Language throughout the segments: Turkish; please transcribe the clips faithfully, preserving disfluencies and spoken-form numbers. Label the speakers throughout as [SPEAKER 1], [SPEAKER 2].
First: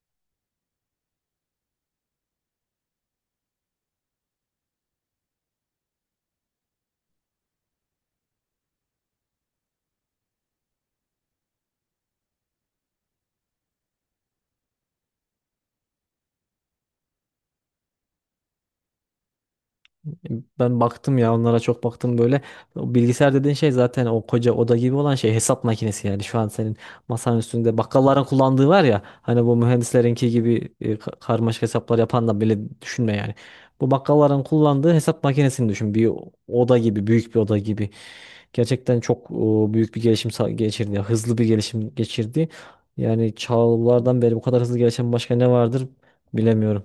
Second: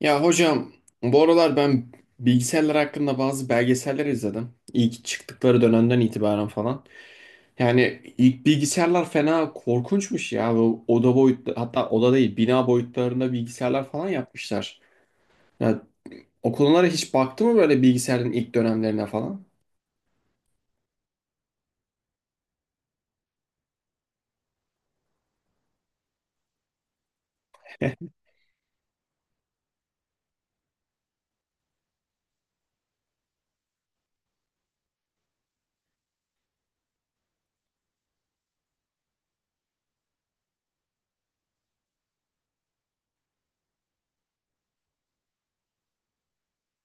[SPEAKER 1] Ya hocam, bu aralar ben bilgisayarlar hakkında bazı belgeseller izledim. İlk çıktıkları dönemden itibaren falan. Yani ilk bilgisayarlar fena korkunçmuş ya. Bu oda boyutlu, hatta oda değil bina boyutlarında bilgisayarlar falan yapmışlar. Ya, o konulara hiç baktı mı böyle, bilgisayarın ilk dönemlerine falan?
[SPEAKER 2] Ben baktım ya onlara çok baktım böyle. O bilgisayar dediğin şey zaten o koca oda gibi olan şey hesap makinesi yani. Şu an senin masanın üstünde bakkalların kullandığı var ya hani bu mühendislerinki gibi e, ka- karmaşık hesaplar yapan da bile düşünme yani. Bu bakkalların kullandığı hesap makinesini düşün. Bir oda gibi, büyük bir oda gibi. Gerçekten çok e, büyük bir gelişim sa- geçirdi. Ya, hızlı bir gelişim geçirdi. Yani çağlardan beri bu kadar hızlı gelişen başka ne vardır bilemiyorum.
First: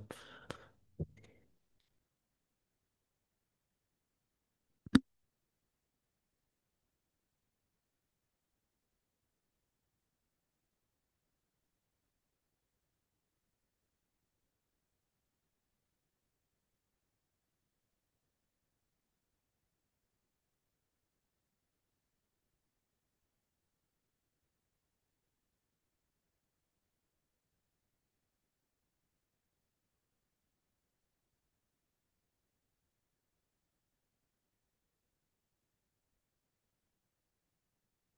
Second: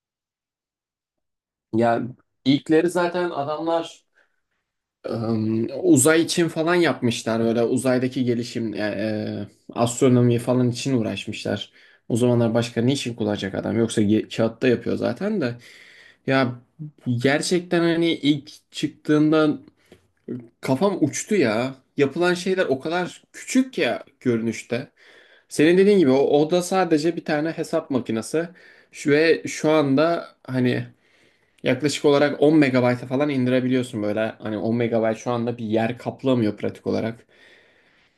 [SPEAKER 1] Ya, ilkleri zaten adamlar Em, uzay için falan yapmışlar, böyle uzaydaki gelişim yani, e, astronomi falan için uğraşmışlar. O zamanlar başka ne için kullanacak adam? Yoksa ge- kağıtta yapıyor zaten de. Ya, gerçekten hani ilk çıktığında kafam uçtu ya. Yapılan şeyler o kadar küçük ya görünüşte. Senin dediğin gibi o, o da sadece bir tane hesap makinesi. Şu, ve şu anda hani yaklaşık olarak on megabayta falan indirebiliyorsun böyle. Hani on megabayt şu anda bir yer kaplamıyor pratik olarak.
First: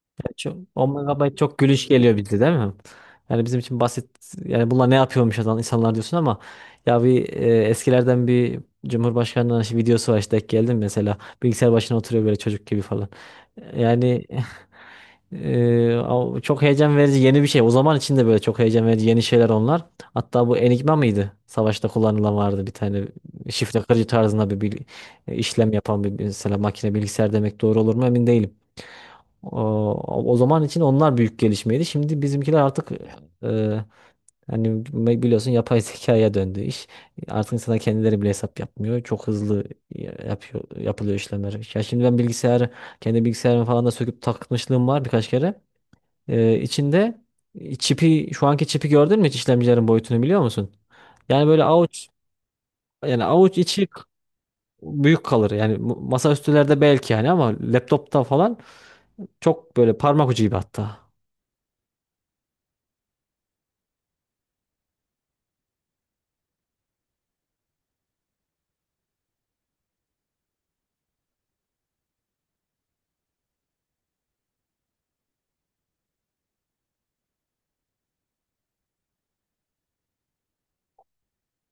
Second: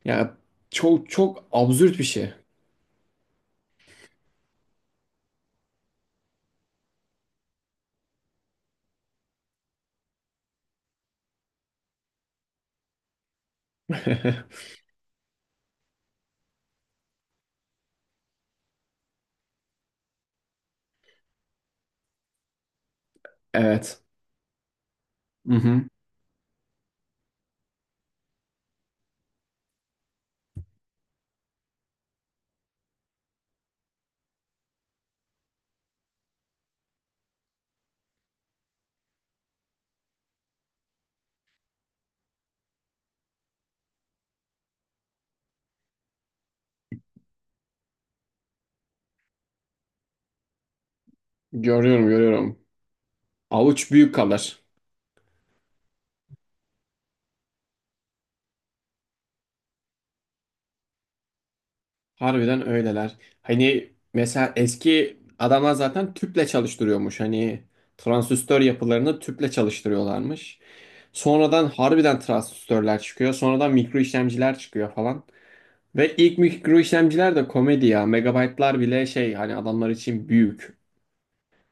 [SPEAKER 1] Ya,
[SPEAKER 2] Çok, 10
[SPEAKER 1] çok
[SPEAKER 2] megabayt
[SPEAKER 1] çok
[SPEAKER 2] çok gülüş
[SPEAKER 1] absürt bir
[SPEAKER 2] geliyor
[SPEAKER 1] şey.
[SPEAKER 2] bize değil mi? Yani bizim için basit, yani bunlar ne yapıyormuş adam insanlar diyorsun ama ya bir e, eskilerden bir Cumhurbaşkanı'nın işte videosu var, işte denk geldim mesela, bilgisayar başına oturuyor böyle çocuk gibi falan. Yani e, o çok heyecan verici yeni bir şey. O zaman için de böyle çok heyecan verici yeni şeyler onlar. Hatta bu Enigma mıydı? Savaşta kullanılan vardı bir tane, şifre
[SPEAKER 1] Evet.
[SPEAKER 2] kırıcı tarzında bir, bil- e,
[SPEAKER 1] Hı
[SPEAKER 2] işlem
[SPEAKER 1] hı.
[SPEAKER 2] yapan bir mesela makine, bilgisayar demek doğru olur mu emin değilim. O, o zaman için onlar büyük gelişmeydi. Şimdi bizimkiler artık e, hani biliyorsun yapay zekaya döndü iş. Artık insanlar kendileri bile hesap yapmıyor. Çok hızlı yapıyor, yapılıyor işlemler. Ya şimdi ben bilgisayarı, kendi bilgisayarımı falan da söküp takmışlığım var birkaç kere. E, içinde çipi, şu anki çipi gördün mü hiç, işlemcilerin boyutunu biliyor musun? Yani böyle
[SPEAKER 1] Görüyorum,
[SPEAKER 2] avuç,
[SPEAKER 1] görüyorum.
[SPEAKER 2] yani avuç içi
[SPEAKER 1] Avuç büyük kalır.
[SPEAKER 2] büyük kalır. Yani mu- masaüstülerde belki yani, ama laptopta falan çok böyle parmak ucu gibi hatta.
[SPEAKER 1] Harbiden öyleler. Hani mesela eski adamlar zaten tüple çalıştırıyormuş. Hani transistör yapılarını tüple çalıştırıyorlarmış. Sonradan harbiden transistörler çıkıyor. Sonradan mikro işlemciler çıkıyor falan. Ve ilk mikro işlemciler de komedi ya. Megabaytlar bile şey hani, adamlar için büyük.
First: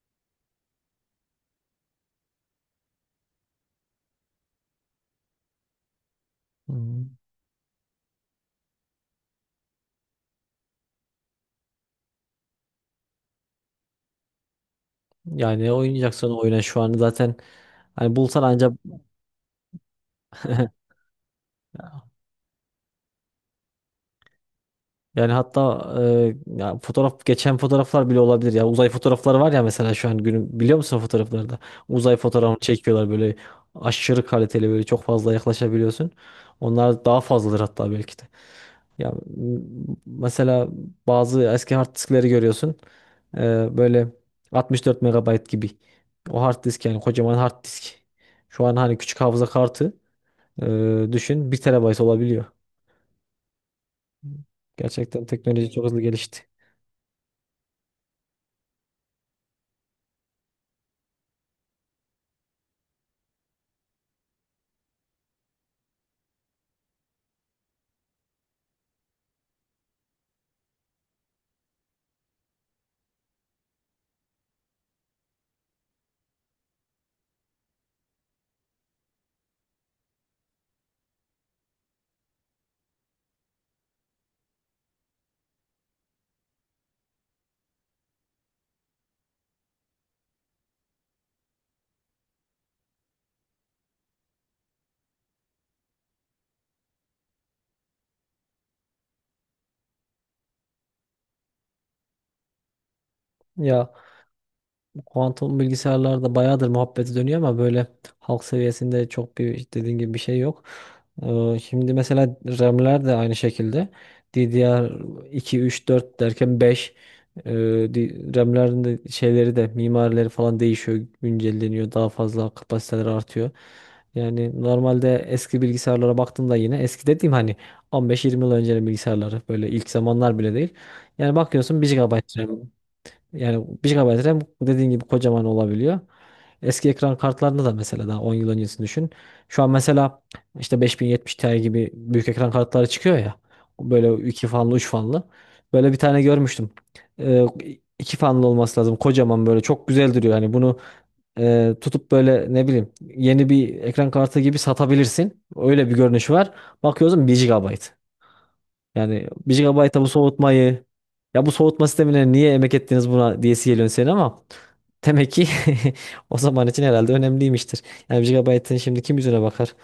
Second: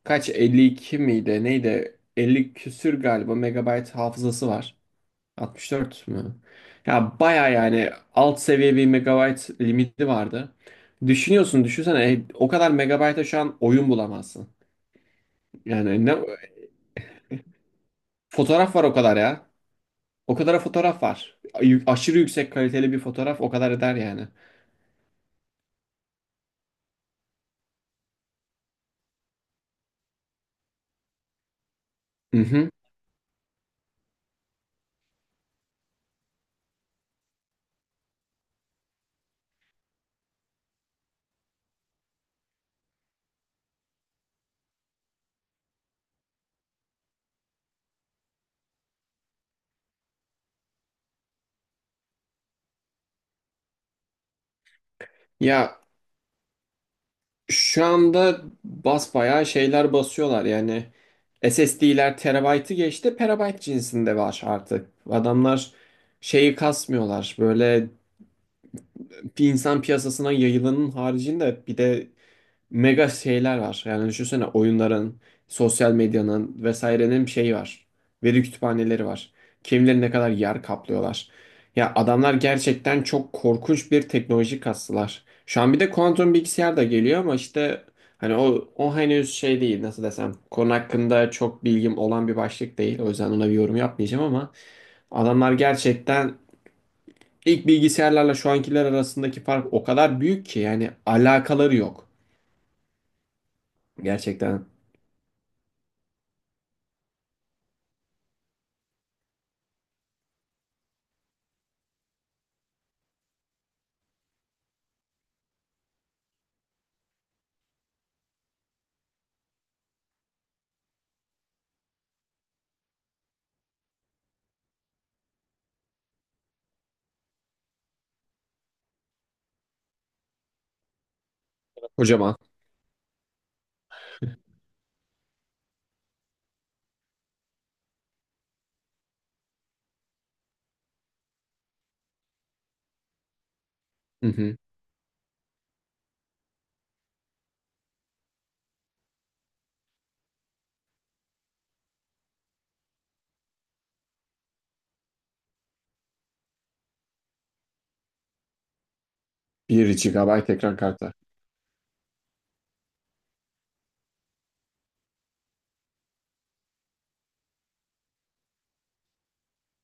[SPEAKER 1] Kaç, elli iki miydi neydi? elli küsür galiba megabayt hafızası var. altmış dört mü?
[SPEAKER 2] Hmm.
[SPEAKER 1] Ya baya yani, alt seviye bir megabayt limiti vardı. Düşünüyorsun, düşünsene e, o kadar megabayta şu an oyun bulamazsın.
[SPEAKER 2] Yani ne
[SPEAKER 1] Yani ne
[SPEAKER 2] oynayacaksan oyuna şu an zaten hani bulsan ancak.
[SPEAKER 1] fotoğraf var o kadar ya. O kadar fotoğraf var. Ay- Aşırı yüksek kaliteli bir fotoğraf o kadar eder yani.
[SPEAKER 2] Yani hatta e, ya fotoğraf, geçen fotoğraflar bile olabilir ya. Uzay fotoğrafları var ya mesela, şu an günün biliyor musun o fotoğraflarda? Uzay
[SPEAKER 1] Hı
[SPEAKER 2] fotoğrafını
[SPEAKER 1] hı.
[SPEAKER 2] çekiyorlar böyle, aşırı kaliteli böyle, çok fazla yaklaşabiliyorsun. Onlar daha fazladır hatta belki de. Ya m- mesela bazı eski hard diskleri görüyorsun. E, böyle 64 megabayt gibi. O hard disk yani, kocaman hard disk. Şu an hani küçük hafıza kartı e, düşün, bir terabayt olabiliyor. Gerçekten teknoloji
[SPEAKER 1] Ya,
[SPEAKER 2] çok hızlı gelişti.
[SPEAKER 1] şu anda basbayağı şeyler basıyorlar yani, S S D'ler terabaytı geçti, perabayt cinsinde var artık. Adamlar şeyi kasmıyorlar böyle, bir insan piyasasına yayılanın haricinde bir de mega şeyler var. Yani düşünsene, oyunların, sosyal medyanın vesairenin bir şeyi var. Veri kütüphaneleri var. Kimileri ne kadar yer kaplıyorlar. Ya adamlar gerçekten çok korkunç bir teknoloji kastılar. Şu an bir de kuantum bilgisayar da geliyor ama işte hani o, o henüz şey değil, nasıl desem. Konu hakkında çok bilgim olan bir başlık değil. O yüzden ona bir yorum yapmayacağım ama adamlar gerçekten ilk bilgisayarlarla şu ankiler arasındaki fark o kadar büyük ki, yani alakaları yok.
[SPEAKER 2] Ya,
[SPEAKER 1] Gerçekten.
[SPEAKER 2] kuantum bilgisayarlarda bayağıdır muhabbeti dönüyor, ama böyle halk seviyesinde çok bir, dediğin gibi, bir şey yok. Ee, Şimdi mesela R A M'ler de aynı şekilde, D D R iki, üç, dört derken beş, e, di- R A M'lerin de şeyleri de, mimarileri falan değişiyor, güncelleniyor, daha fazla kapasiteler artıyor. Yani normalde eski bilgisayarlara baktığımda, yine eski dediğim hani on beş yirmi yıl öncenin bilgisayarları, böyle ilk zamanlar bile değil. Yani bakıyorsun bir G B,
[SPEAKER 1] Kocaman.
[SPEAKER 2] yani bir G B RAM dediğin gibi kocaman olabiliyor. Eski ekran kartlarında da mesela daha on yıl öncesini düşün. Şu an mesela işte beş bin yetmiş Ti gibi büyük ekran kartları çıkıyor ya. Böyle
[SPEAKER 1] Hı
[SPEAKER 2] iki
[SPEAKER 1] hı.
[SPEAKER 2] fanlı, üç fanlı. Böyle bir tane görmüştüm. Ee, iki fanlı olması lazım. Kocaman, böyle çok güzel duruyor. Hani bunu e, tutup böyle ne bileyim, yeni bir ekran kartı gibi satabilirsin. Öyle bir görünüşü var. Bakıyorsun bir G B. Yani bir G B'a
[SPEAKER 1] 1
[SPEAKER 2] bu
[SPEAKER 1] GB ekran
[SPEAKER 2] soğutmayı,
[SPEAKER 1] kartı.
[SPEAKER 2] ya bu soğutma sistemine niye emek ettiniz buna diyesi geliyor senin, ama demek ki o zaman için herhalde önemliymiştir. Yani bir G B'ın şimdi kim yüzüne bakar?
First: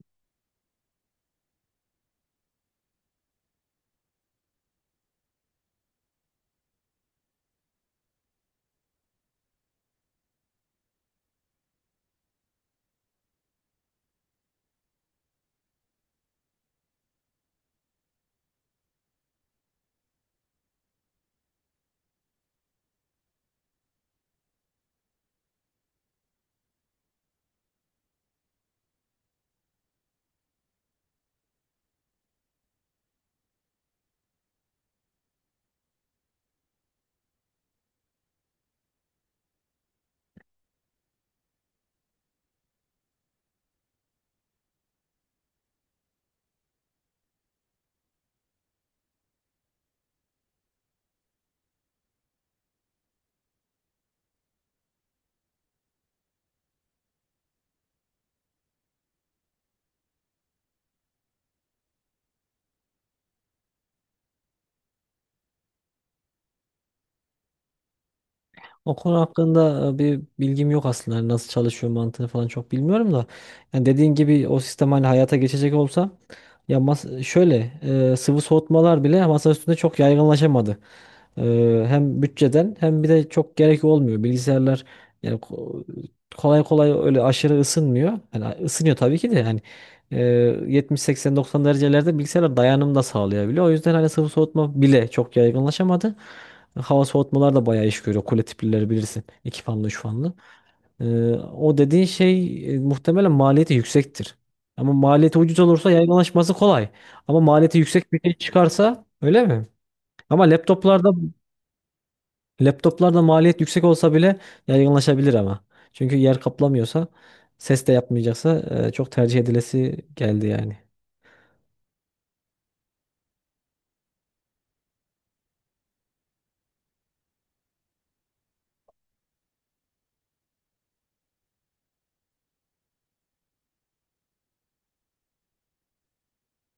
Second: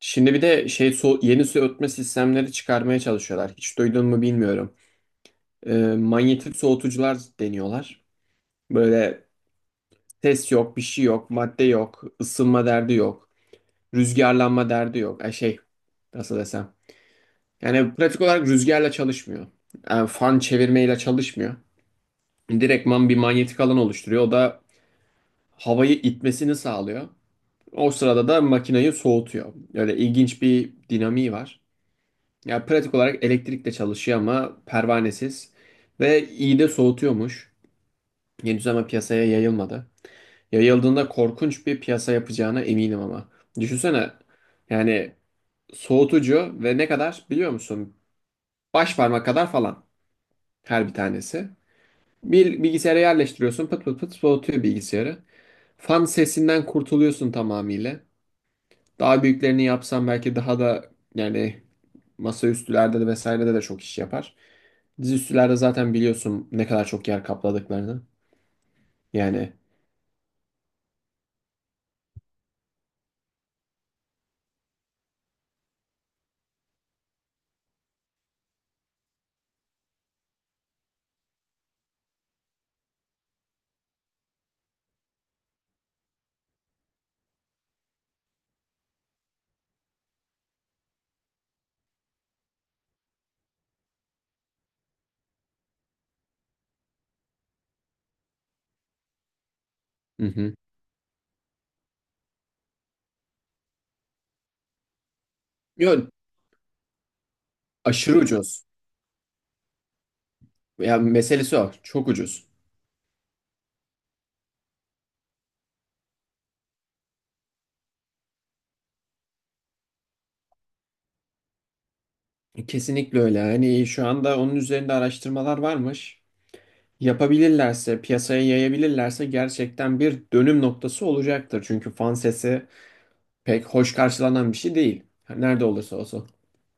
[SPEAKER 1] Şimdi bir de şey, so yeni soğutma sistemleri çıkarmaya çalışıyorlar. Hiç duydun mu bilmiyorum. Ee, manyetik soğutucular deniyorlar. Böyle ses yok, bir şey yok, madde yok, ısınma derdi yok, rüzgarlanma derdi yok. Ay şey, nasıl desem. Yani pratik olarak rüzgarla çalışmıyor. Yani fan çevirmeyle çalışmıyor. Direktman bir manyetik alan oluşturuyor. O da havayı itmesini sağlıyor. O sırada da makineyi soğutuyor. Öyle ilginç bir dinamiği var. Yani pratik olarak elektrikle çalışıyor ama pervanesiz. Ve iyi de soğutuyormuş. Henüz ama piyasaya yayılmadı. Yayıldığında korkunç bir piyasa yapacağına eminim ama. Düşünsene, yani soğutucu ve ne kadar biliyor musun? Baş parmak kadar falan her bir tanesi. Bir bilgisayara yerleştiriyorsun, pıt pıt pıt soğutuyor bilgisayarı. Fan sesinden kurtuluyorsun tamamıyla. Daha büyüklerini yapsam belki daha da yani masaüstülerde de vesairede de çok iş yapar. Dizüstülerde zaten biliyorsun ne kadar çok yer kapladıklarını.
[SPEAKER 2] O konu
[SPEAKER 1] Yani
[SPEAKER 2] hakkında e, bir bilgim yok aslında. Yani nasıl çalışıyor, mantığını falan çok bilmiyorum da. Yani dediğin gibi o sistem hani hayata geçecek olsa, ya mas- şöyle e, sıvı soğutmalar bile masa üstünde çok yaygınlaşamadı. E, hem bütçeden, hem bir de çok gerek olmuyor. Bilgisayarlar yani ko- kolay kolay öyle aşırı ısınmıyor. Yani ısınıyor tabii ki de yani, e, yetmiş seksen doksan derecelerde bilgisayarlar dayanım da sağlayabiliyor. O yüzden hani sıvı soğutma bile çok yaygınlaşamadı. Hava soğutmalar da bayağı iş görüyor. Kule tiplileri bilirsin. İki fanlı, üç
[SPEAKER 1] hı
[SPEAKER 2] fanlı.
[SPEAKER 1] hı.
[SPEAKER 2] Ee, o dediğin şey e, muhtemelen maliyeti yüksektir. Ama maliyeti ucuz olursa
[SPEAKER 1] Yok,
[SPEAKER 2] yaygınlaşması kolay. Ama maliyeti yüksek
[SPEAKER 1] aşırı
[SPEAKER 2] bir şey
[SPEAKER 1] ucuz.
[SPEAKER 2] çıkarsa öyle mi? Ama
[SPEAKER 1] Ya
[SPEAKER 2] laptoplarda
[SPEAKER 1] meselesi o. Çok ucuz.
[SPEAKER 2] Laptoplarda maliyet yüksek olsa bile yaygınlaşabilir ama. Çünkü yer kaplamıyorsa, ses de yapmayacaksa e, çok tercih edilesi geldi yani.
[SPEAKER 1] Kesinlikle öyle. Hani şu anda onun üzerinde araştırmalar varmış. Yapabilirlerse, piyasaya yayabilirlerse gerçekten bir dönüm noktası olacaktır. Çünkü fan sesi pek hoş karşılanan bir şey değil. Nerede olursa olsun.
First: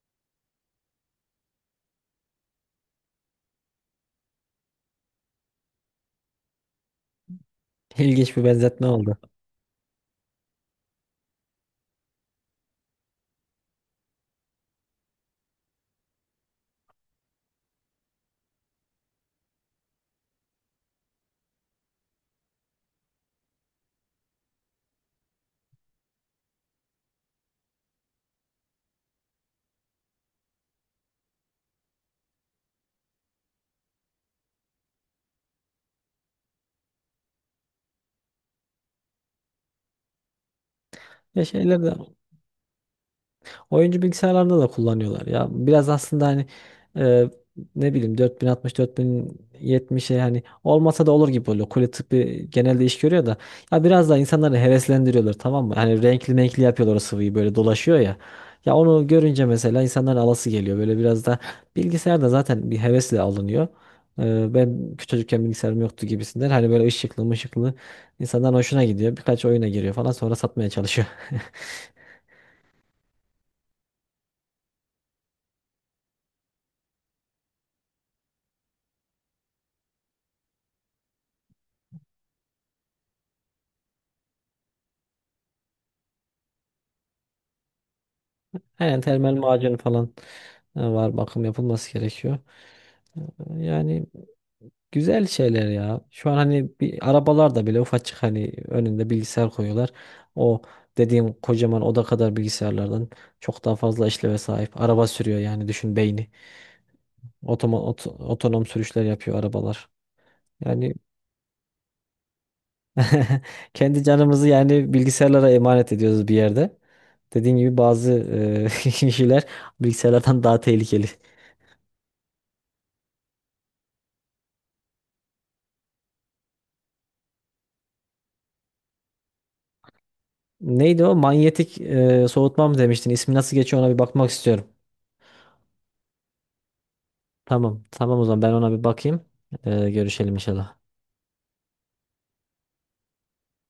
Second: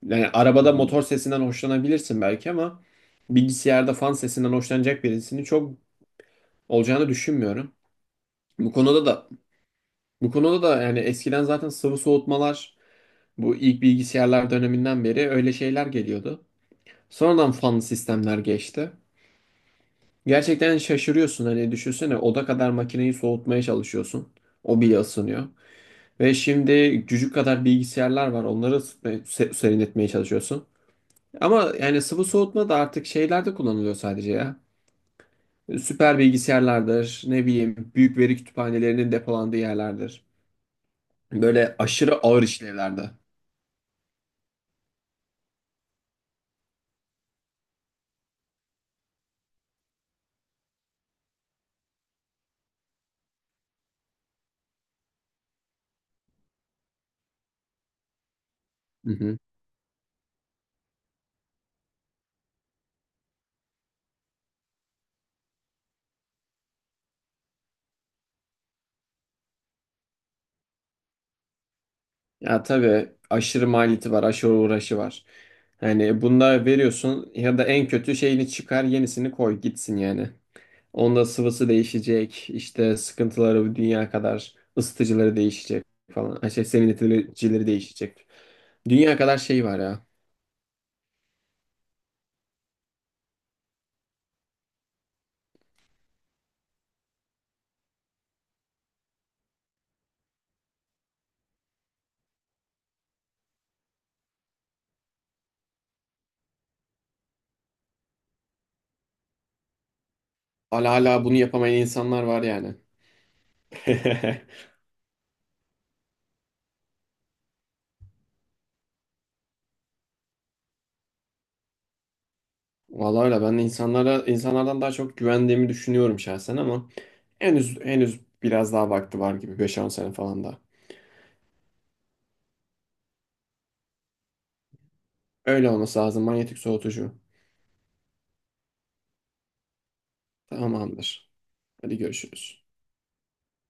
[SPEAKER 1] Yani arabada motor sesinden hoşlanabilirsin belki ama bilgisayarda fan sesinden hoşlanacak birisini çok olacağını düşünmüyorum.
[SPEAKER 2] İlginç bir
[SPEAKER 1] Bu
[SPEAKER 2] benzetme
[SPEAKER 1] konuda
[SPEAKER 2] oldu.
[SPEAKER 1] da Bu konuda da yani eskiden zaten sıvı soğutmalar, bu ilk bilgisayarlar döneminden beri öyle şeyler geliyordu. Sonradan fanlı sistemler geçti. Gerçekten şaşırıyorsun, hani düşünsene oda kadar makineyi soğutmaya çalışıyorsun. O bile ısınıyor. Ve şimdi cücük kadar bilgisayarlar var. Onları ısıtmaya- se- serinletmeye çalışıyorsun. Ama yani sıvı soğutma da artık şeylerde kullanılıyor sadece ya. Süper bilgisayarlardır, ne bileyim büyük veri kütüphanelerinin depolandığı yerlerdir.
[SPEAKER 2] Ya
[SPEAKER 1] Böyle
[SPEAKER 2] şeyler de
[SPEAKER 1] aşırı ağır işlevlerde.
[SPEAKER 2] Oyuncu bilgisayarlarda da kullanıyorlar ya. Biraz aslında hani e, ne bileyim, dört bin altmış, dört bin yetmişe hani olmasa da olur gibi oluyor. Kule tıbbi genelde iş görüyor da, ya biraz daha insanları heveslendiriyorlar, tamam mı? Hani renkli renkli yapıyorlar o sıvıyı, böyle dolaşıyor ya. Ya onu
[SPEAKER 1] Hı hı.
[SPEAKER 2] görünce mesela insanların alası geliyor. Böyle biraz da bilgisayar da zaten bir hevesle alınıyor. E, ben küçücükken bilgisayarım yoktu gibisinden. Hani böyle ışıklı ışıklı, insanların hoşuna gidiyor. Birkaç oyuna giriyor falan, sonra satmaya çalışıyor.
[SPEAKER 1] Ya tabii, aşırı maliyeti var, aşırı uğraşı var. Yani bunda veriyorsun ya da en kötü şeyini çıkar, yenisini koy gitsin yani. Onda sıvısı değişecek, işte sıkıntıları bu dünya kadar, ısıtıcıları değişecek falan. Ha şey, serinleticileri değişecek.
[SPEAKER 2] Aynen,
[SPEAKER 1] Dünya
[SPEAKER 2] termal
[SPEAKER 1] kadar şey
[SPEAKER 2] macun
[SPEAKER 1] var ya.
[SPEAKER 2] falan. Ha, var bakım yapılması gerekiyor. E, Yani güzel şeyler ya. Şu an hani bir arabalarda bile ufacık, hani önünde bilgisayar koyuyorlar. O dediğim kocaman oda kadar bilgisayarlardan çok daha fazla işleve sahip. Araba sürüyor, yani düşün, beyni. Otoma, ot- otonom sürüşler yapıyor arabalar.
[SPEAKER 1] Hala
[SPEAKER 2] Yani
[SPEAKER 1] hala bunu yapamayan insanlar var yani.
[SPEAKER 2] kendi canımızı yani bilgisayarlara emanet ediyoruz bir yerde. Dediğim gibi bazı e, kişiler bilgisayarlardan daha tehlikeli.
[SPEAKER 1] Vallahi öyle, ben de insanlara insanlardan daha çok güvendiğimi düşünüyorum şahsen ama henüz henüz biraz daha vakti var gibi, beş on sene falan da.
[SPEAKER 2] Neydi o? Manyetik e, soğutma mı demiştin? İsmi nasıl geçiyor, ona bir bakmak istiyorum.
[SPEAKER 1] Öyle olması lazım, manyetik soğutucu.
[SPEAKER 2] Tamam. Tamam, o zaman ben ona bir bakayım. E, görüşelim inşallah.
[SPEAKER 1] Tamamdır. Hadi görüşürüz.